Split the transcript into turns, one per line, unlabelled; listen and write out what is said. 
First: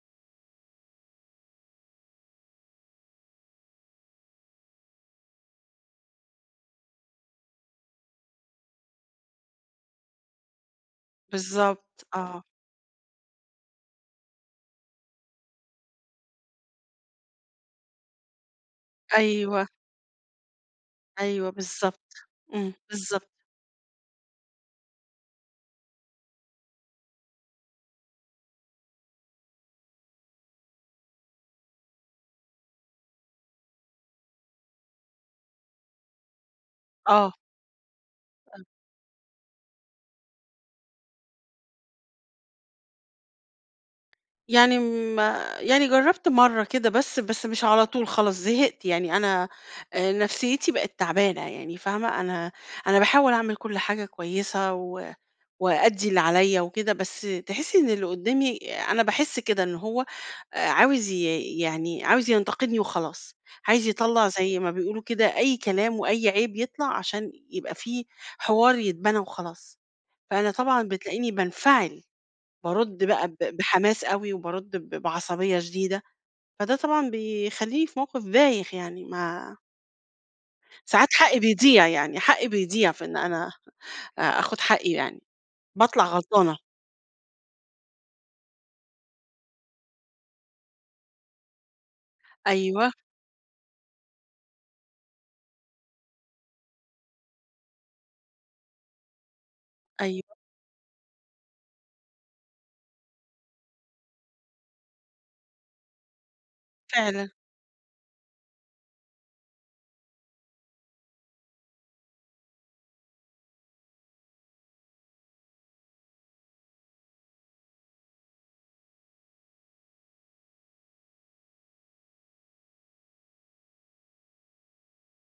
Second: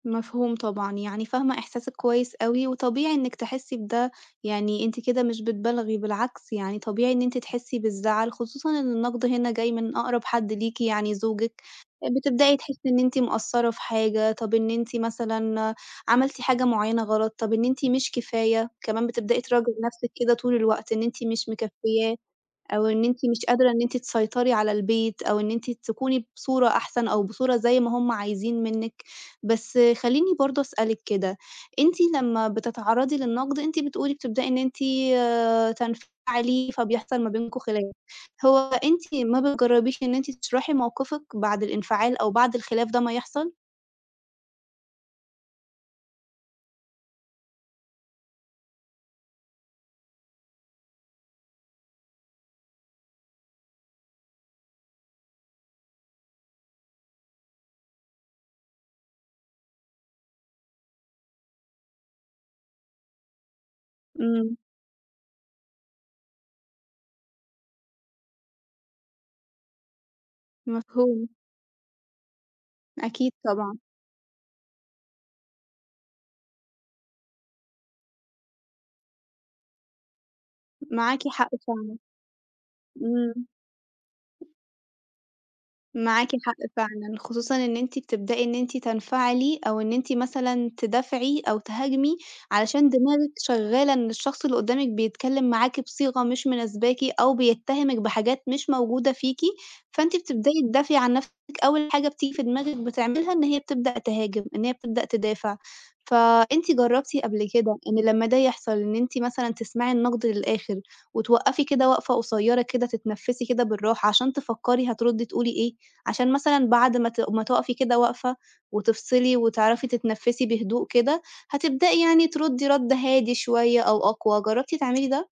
مفهوم طبعًا، يعني فاهمة إحساسِك كويِّس أوي، وطبيعي إنِّك تحِسِّي بده، يعني أنتِ كده مش بتبالغي، بالعكس يعني طبيعي إن أنتِ تحِسِّي بالزَّعل، خصوصًا إن النَّقد هنا جاي من أقرب حَدّ ليكِ يعني زوجِك،
بالضبط، آه.
بتبدأي تحِسِّي إن أنتِ مقصِّرة في حاجة، طب إن أنتِ مثلًا عملتِ حاجة مُعيَّنة غلط، طب إن أنتِ مش كفاية، كمان بتبدأي
أيوه.
تراجعي نفسِك كده طول الوقت، إن أنتِ مش
أيوه بالضبط،
مكفيَّاه،
إمم،
أو إن أنتِ
بالضبط.
مش قادرة إن أنتِ تسيطري على البيت، أو إن أنتِ تكوني بصورة أحسن، أو بصورة زي ما هُم عايزين منِّك، بس خلّيني برضه أسألِك كده، أنتِ لمّا بتتعرَّضي للنقد، أنتِ بتقولي بتبدأي إن أنتِ آآ تنفعلي، فبيحصل ما
آه.
بينكم خلاف، هو
آه.
أنتِ ما بتجرّبيش إن أنتِ تشرحي موقفِك بعد الإنفعال أو بعد الخلاف ده ما يحصل؟
يعني ما يعني جَرَّبت مرة كده بس، بس مش على طول خلاص زهقت يعني، أنا آآ نفسيِّتي بقت تعبانة يعني، فاهمة؟ أنا أنا باحاول أعمل كُلّ حاجة كويِّسة و وأأدّي اللي عليَّ وكده، بس تحِسِّي إن اللي قُدَّامي أنا باحِسّ كده، إن هو آآ عاوز ي يعني عاوز ينتقدني وخلاص، عايز يطلّع
إمم.
زي ما بيقولوا كده أي كلام وأي عيب يطلع عشان يبقى في حوار يتبنى وخلاص، فأنا طبعًا
مفهوم.
بتلاقيني بانفعل، بأرُدّ بقى
أكيد،
ب
طبعًا.
بحماس أوي، وبأَرُدّ ب بعصبيَّة شديدة، فده طبعًا بيخلّيني في موقف بايخ يعني ما ساعات
معاكِ
حَقِّي
حق
بيضيع،
فعلًا.
يعني حَقِّي بيضيع، في إن
إمم.
أنا آآ آخُد حَقِّي يعني، باطلع
معاكِ حق
غلطانة.
فعلًا، خصوصًا إن أنتِ بتبدأي إن أنتِ تنفعلي، أو إن أنتِ مثلًا تدافعي أو تهاجمي، علشان
أيوه.
دماغِك شَغَّالة إن الشَّخص اللي قُدَّامِك بيتكلّم معاكِ بصيغة مش مناسباكِ، أو بيتهمِك بحاجات مش موجودة فيكِ، فأنتِ
أيوه.
بتبدأي تدافعي عن نفسِك، أول حاجة بتيجي في دماغِك بتعملها إن هي بتبدأ تهاجم، إن هي بتبدأ تدافع. فأنتِ جربتِ
فعلًا.
قبل كده إن لمّا ده يحصل، إن أنتِ مثلًا تسمعي النَّقد للآخر، وتوقَّفي كده وقفة قصيرة كده تتنفِّسي كده بالرَّاحة، عشان تفكَّري هتردّي تقولي إيه، عشان مثلًا بعد ما ت ما تقفي كده وقفة، وتفصلي وتعرفي تتنفِّسي بهدوء كده، هتبدأي يعني تردّي رَدّ هادي شويَّة أو أقوى، جَرَّبتِ تعملي ده؟